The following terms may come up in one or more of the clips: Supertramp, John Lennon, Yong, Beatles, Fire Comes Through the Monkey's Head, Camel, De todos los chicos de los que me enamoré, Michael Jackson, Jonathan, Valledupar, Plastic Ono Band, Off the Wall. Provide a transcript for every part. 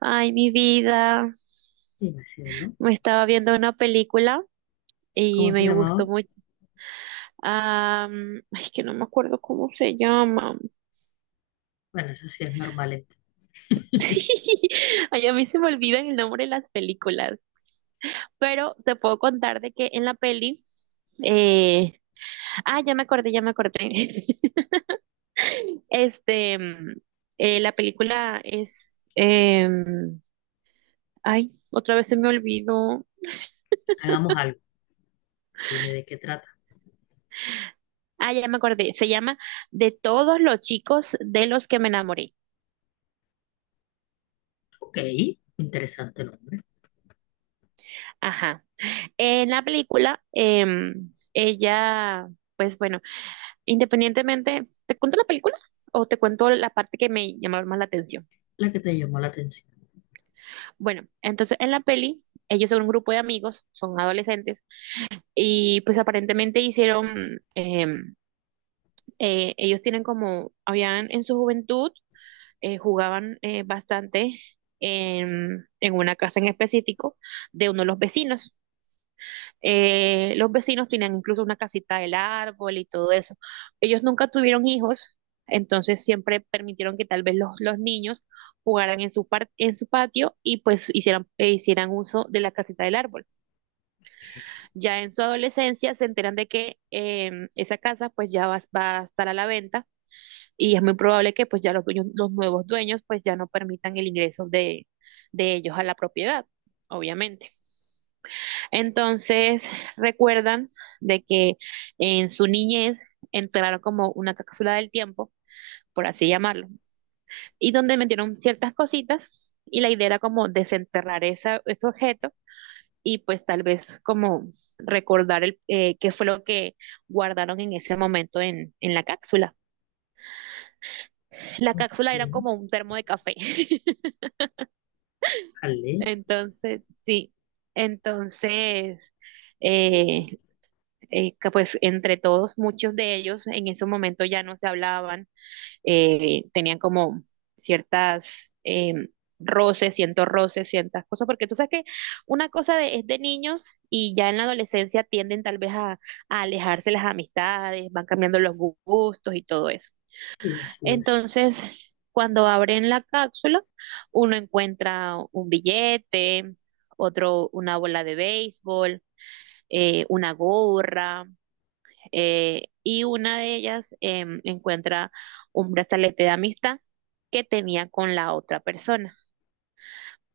Ay, mi vida. Sí, así es, ¿no? Me estaba viendo una película y ¿Cómo se me gustó llamaba? mucho. Ay, que no me acuerdo cómo se llama. Bueno, eso sí es normal. Ay, a mí se me olvida el nombre de las películas. Pero te puedo contar de que en la peli, eh, ya me acordé, ya me acordé. Este, mm, la película es, ay, otra vez se me olvidó. Hagamos algo. Dime de qué trata. Ah, ya me acordé. Se llama De todos los chicos de los que me enamoré. Ok, interesante nombre. Ajá. En la película, ella, pues bueno, independientemente, ¿te cuento la película o te cuento la parte que me llamó más la atención? La que te llamó la atención. Bueno, entonces en la peli, ellos son un grupo de amigos, son adolescentes, y pues aparentemente ellos tienen como, habían en su juventud, jugaban bastante en una casa en específico de uno de los vecinos. Los vecinos tenían incluso una casita del árbol y todo eso. Ellos nunca tuvieron hijos, entonces siempre permitieron que tal vez los niños jugaran en en su patio y pues hicieran uso de la casita del árbol. Ok, Ya en su adolescencia se enteran de que esa casa pues va a estar a la venta y es muy probable que pues ya los dueños, los nuevos dueños pues ya no permitan el ingreso de ellos a la propiedad, obviamente. Entonces, recuerdan de que en su niñez entraron como una cápsula del tiempo, por así llamarlo, y donde metieron ciertas cositas y la idea era como desenterrar ese objeto y pues tal vez como recordar qué fue lo que guardaron en ese momento en la cápsula. La cápsula era ok. como un termo de café. Jale. Entonces, sí, entonces eh, que pues entre todos, muchos de ellos en ese momento ya no se hablaban, tenían como ciertas eh, roces, ciertos roces, ciertas cosas, porque tú sabes que es de niños y ya en la adolescencia tienden tal vez a alejarse las amistades, van cambiando los gustos y todo eso. Sí, así es. Entonces, cuando abren la cápsula, uno encuentra un billete, otro una bola de béisbol, una gorra y una de ellas encuentra un brazalete de amistad que tenía con la otra persona.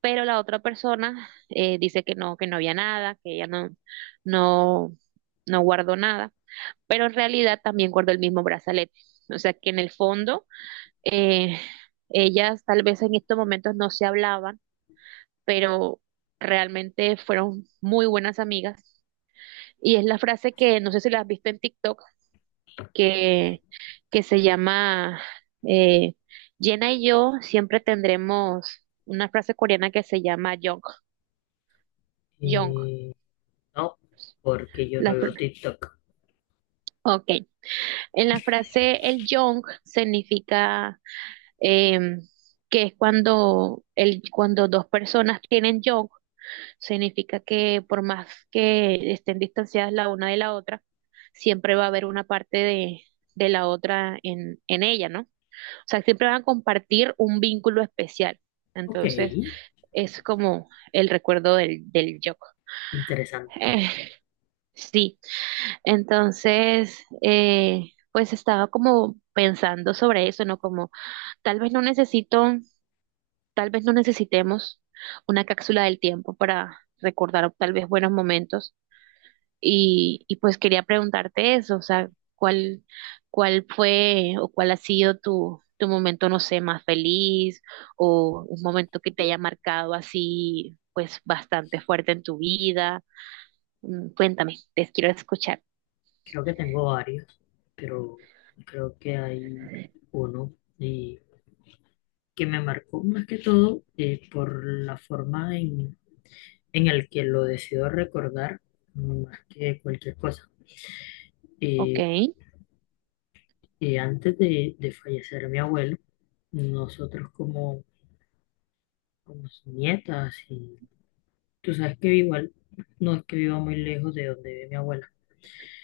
Pero la otra persona dice que no había nada, que ella no, no guardó nada, pero en realidad también guardó el mismo brazalete. O sea que en el fondo, eh, ellas tal vez en estos momentos no se hablaban, pero realmente fueron muy buenas amigas. Y es la frase que no sé si la has visto en TikTok, que, que se llama eh, Jenna y yo siempre tendremos una frase coreana que se llama Yong. Yong. Eh, no, porque yo no La, veo fr- TikTok. ok. En la frase el Yong significa em, que es cuando, cuando dos personas tienen Yong, significa que por más que estén distanciadas la una de la otra, siempre va a haber una parte de la otra en ella, ¿no? O sea, siempre van a compartir un vínculo especial. Ok, Entonces, es como el recuerdo del yo. interesante. Eh, sí, entonces, pues estaba como pensando sobre eso, ¿no? Como tal vez no necesito, tal vez no necesitemos una cápsula del tiempo para recordar tal vez buenos momentos. Y pues quería preguntarte eso, o sea, ¿cuál, cuál fue o cuál ha sido tu momento, no sé, más feliz o un momento que te haya marcado así, pues bastante fuerte en tu vida? Mm, cuéntame, te quiero escuchar. Creo que tengo varios, pero creo que hay uno y que me marcó más que todo, por la forma en el que lo decido recordar más que cualquier cosa. Ok, eh, Antes de fallecer mi abuelo, nosotros como, como sus nietas, y tú sabes que igual no es que viva muy lejos de donde vive mi abuela.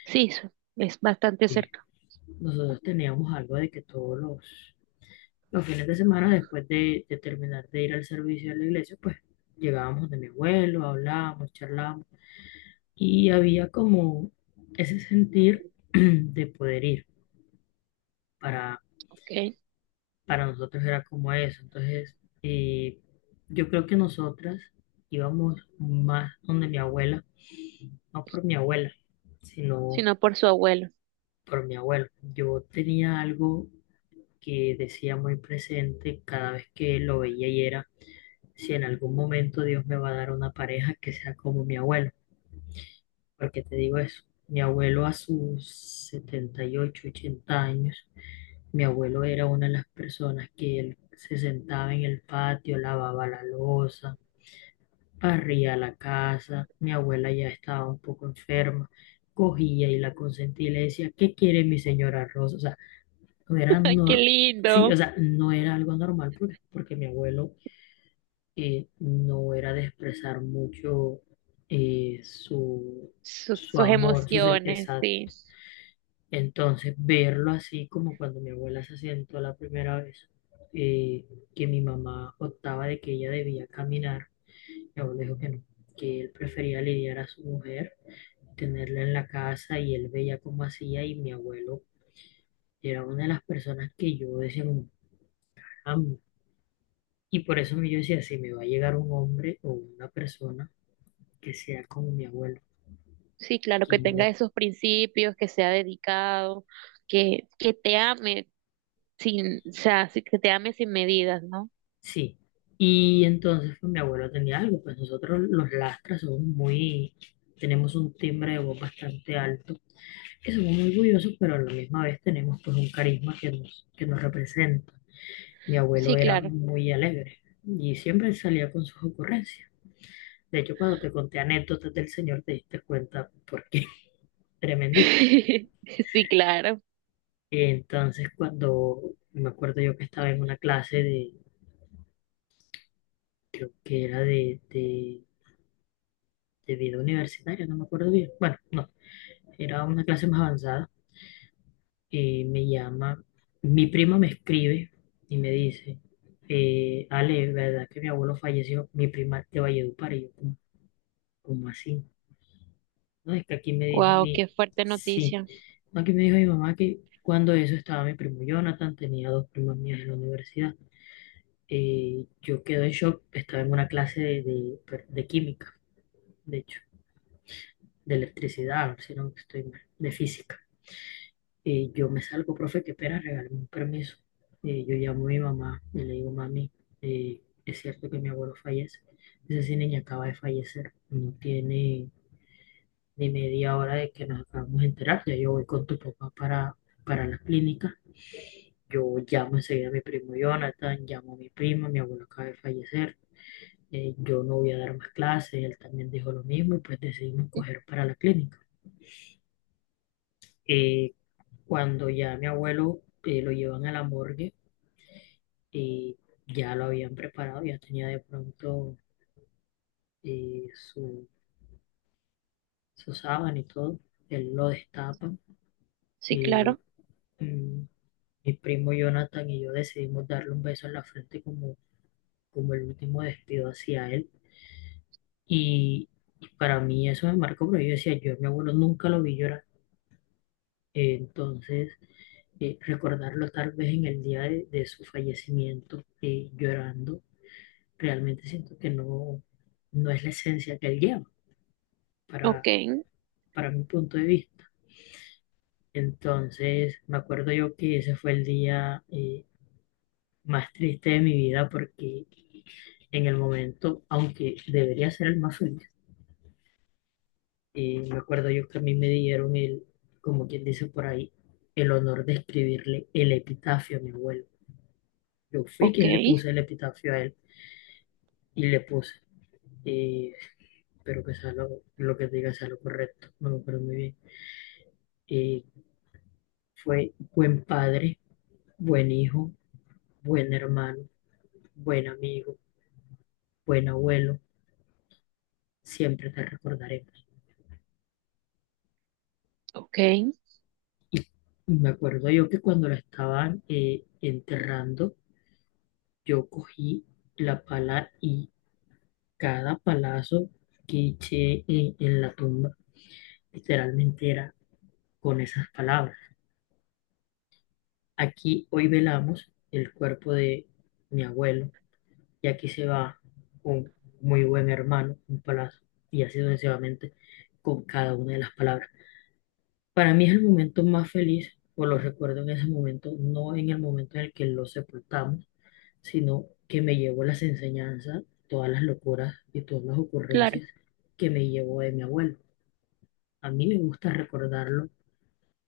sí, su- es bastante eh, cerca. nosotros teníamos algo de que todos los fines de semana después de terminar de ir al servicio de la iglesia, pues llegábamos de mi abuelo, hablábamos, charlábamos, y había como ese sentir de poder ir para Ok, para nosotros era como eso. Entonces, eh, yo creo que nosotras íbamos más donde mi abuela, no por mi abuela, sino sino por su abuelo. por mi abuelo. Yo tenía algo que decía muy presente cada vez que lo veía, y era, si en algún momento Dios me va a dar una pareja que sea como mi abuelo. ¿Por qué te digo eso? Mi abuelo a sus 78, 80 años, mi abuelo era una de las personas que él se sentaba en el patio, lavaba la loza, barría la casa. Mi abuela ya estaba un poco enferma, cogía y la consentía y le decía, ¿qué quiere mi señora Rosa? O sea, no era, Ay, qué nor- sí, o lindo. sea, no era algo normal porque, porque mi abuelo no era de expresar mucho eh, su Sus, su sus amor, emociones, sí. Entonces, verlo así como cuando mi abuela se sentó la primera vez, eh, que mi mamá optaba de que ella debía caminar, mi abuelo dijo que no, que él prefería lidiar a su mujer, tenerla en la casa y él veía cómo hacía, y mi abuelo era una de las personas que yo decía, como, "Caramba". Y por eso yo decía, si me va a llegar un hombre o una persona que sea como mi abuelo, Sí, claro, que tenga que esos principios, que sea dedicado, que te ame sin, o sea, sí, que te ame sin medidas, ¿no? sí, y entonces pues, mi abuelo tenía algo, pues nosotros los lastras somos muy, tenemos un timbre de voz bastante alto, que somos muy orgullosos, pero a la misma vez tenemos pues un carisma que nos representa. Mi Sí, abuelo era claro. muy alegre y siempre salía con sus ocurrencias. De hecho, cuando te conté anécdotas del señor, te diste cuenta porque tremendito. Sí, claro. Entonces, cuando me acuerdo yo que estaba en una clase de, creo que era de vida universitaria, no me acuerdo bien. Bueno, no, era una clase más avanzada. Me llama, mi prima me escribe y me dice, Ale, ¿verdad que mi abuelo falleció? Mi prima de Valledupar. Y yo, cómo así? No, es que aquí me dijo Wow, qué fuerte sí, noticia. no, aquí me dijo mi mamá que cuando eso estaba mi primo Jonathan, tenía dos primas mías en la universidad. Yo quedé en shock, estaba en una clase de, de química, de hecho, de electricidad, si no estoy mal, de física. Yo me salgo, profe, que espera, regálame un permiso. Yo llamo a mi mamá y le digo, mami, es cierto que mi abuelo fallece. Dice, sí, niña, acaba de fallecer. No tiene ni media hora de que nos acabamos de enterar. Ya yo voy con tu papá para la clínica. Yo llamo enseguida a mi primo Jonathan, llamo a mi prima, mi abuelo acaba de fallecer. Yo no voy a dar más clases, él también dijo lo mismo y pues decidimos coger para la clínica. Eh, cuando ya mi abuelo lo llevan a la morgue, y ya lo habían preparado, ya tenía de pronto eh, su, su sábana y todo, él lo destapa. Sí, eh, claro. mm, Mi primo Jonathan y yo decidimos darle un beso en la frente como, como el último despido hacia él. Y, y para mí eso me marcó, pero yo decía, yo a mi abuelo nunca lo vi llorar. Entonces, recordarlo tal vez en el día de su fallecimiento, llorando, realmente siento que no, no es la esencia que él lleva Ok, para, para mi punto de vista. Entonces, me acuerdo yo que ese fue el día, más triste de mi vida porque en el momento, aunque debería ser el más feliz, me acuerdo yo que a mí me dieron el, como quien dice por ahí, el honor de escribirle el epitafio a mi abuelo. Yo fui ok, quien le puse el epitafio a él y le puse. eh, Espero que sea lo que diga sea lo correcto, no me acuerdo muy bien. Eh, fue buen padre, buen hijo, buen hermano, buen amigo, buen abuelo, siempre te recordaremos. ok, Me acuerdo yo que cuando la estaban enterrando, yo cogí la pala, y cada palazo que eché en la tumba literalmente era con esas palabras. Aquí hoy velamos el cuerpo de mi abuelo y aquí se va un muy buen hermano, un palazo, y así sucesivamente con cada una de las palabras. Para mí es el momento más feliz, o lo recuerdo en ese momento, no en el momento en el que lo sepultamos, sino que me llevo las enseñanzas, todas las locuras y todas las claro. ocurrencias que me llevó de mi abuelo. A mí me gusta recordarlo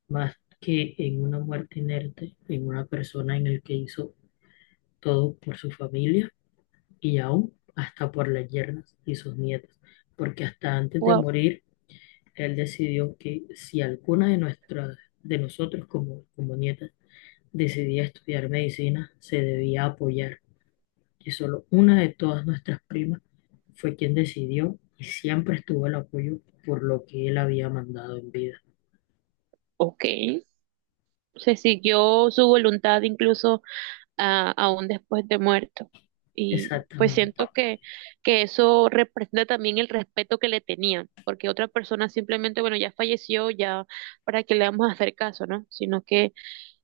más que en una muerte inerte, en una persona en el que hizo todo por su familia y aún hasta por las yernas y sus nietos, porque hasta antes de Wow, morir, él decidió que si alguna de nuestras, de nosotros como, como nietas, decidía estudiar medicina, se debía apoyar, que solo una de todas nuestras primas fue quien decidió y siempre estuvo el apoyo por lo que él había mandado en vida. ok. Se siguió su voluntad incluso aún después de muerto. Y pues Exactamente. siento que, que eso representa también el respeto que le tenían, porque otra persona simplemente, bueno, ya falleció, ya para qué le vamos a hacer caso, ¿no? Sino que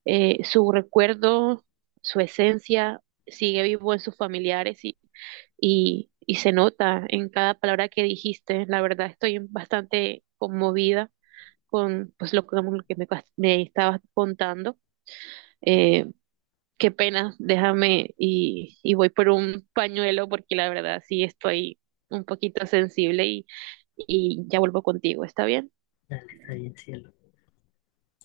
su recuerdo, su esencia sigue vivo en sus familiares y se nota en cada palabra que dijiste. La verdad, estoy bastante conmovida con que lo que me estabas contando. Eh, qué pena, déjame y voy por un pañuelo porque la verdad sí estoy un poquito sensible y ya vuelvo contigo, ¿está bien? Dale, está bien, cielo.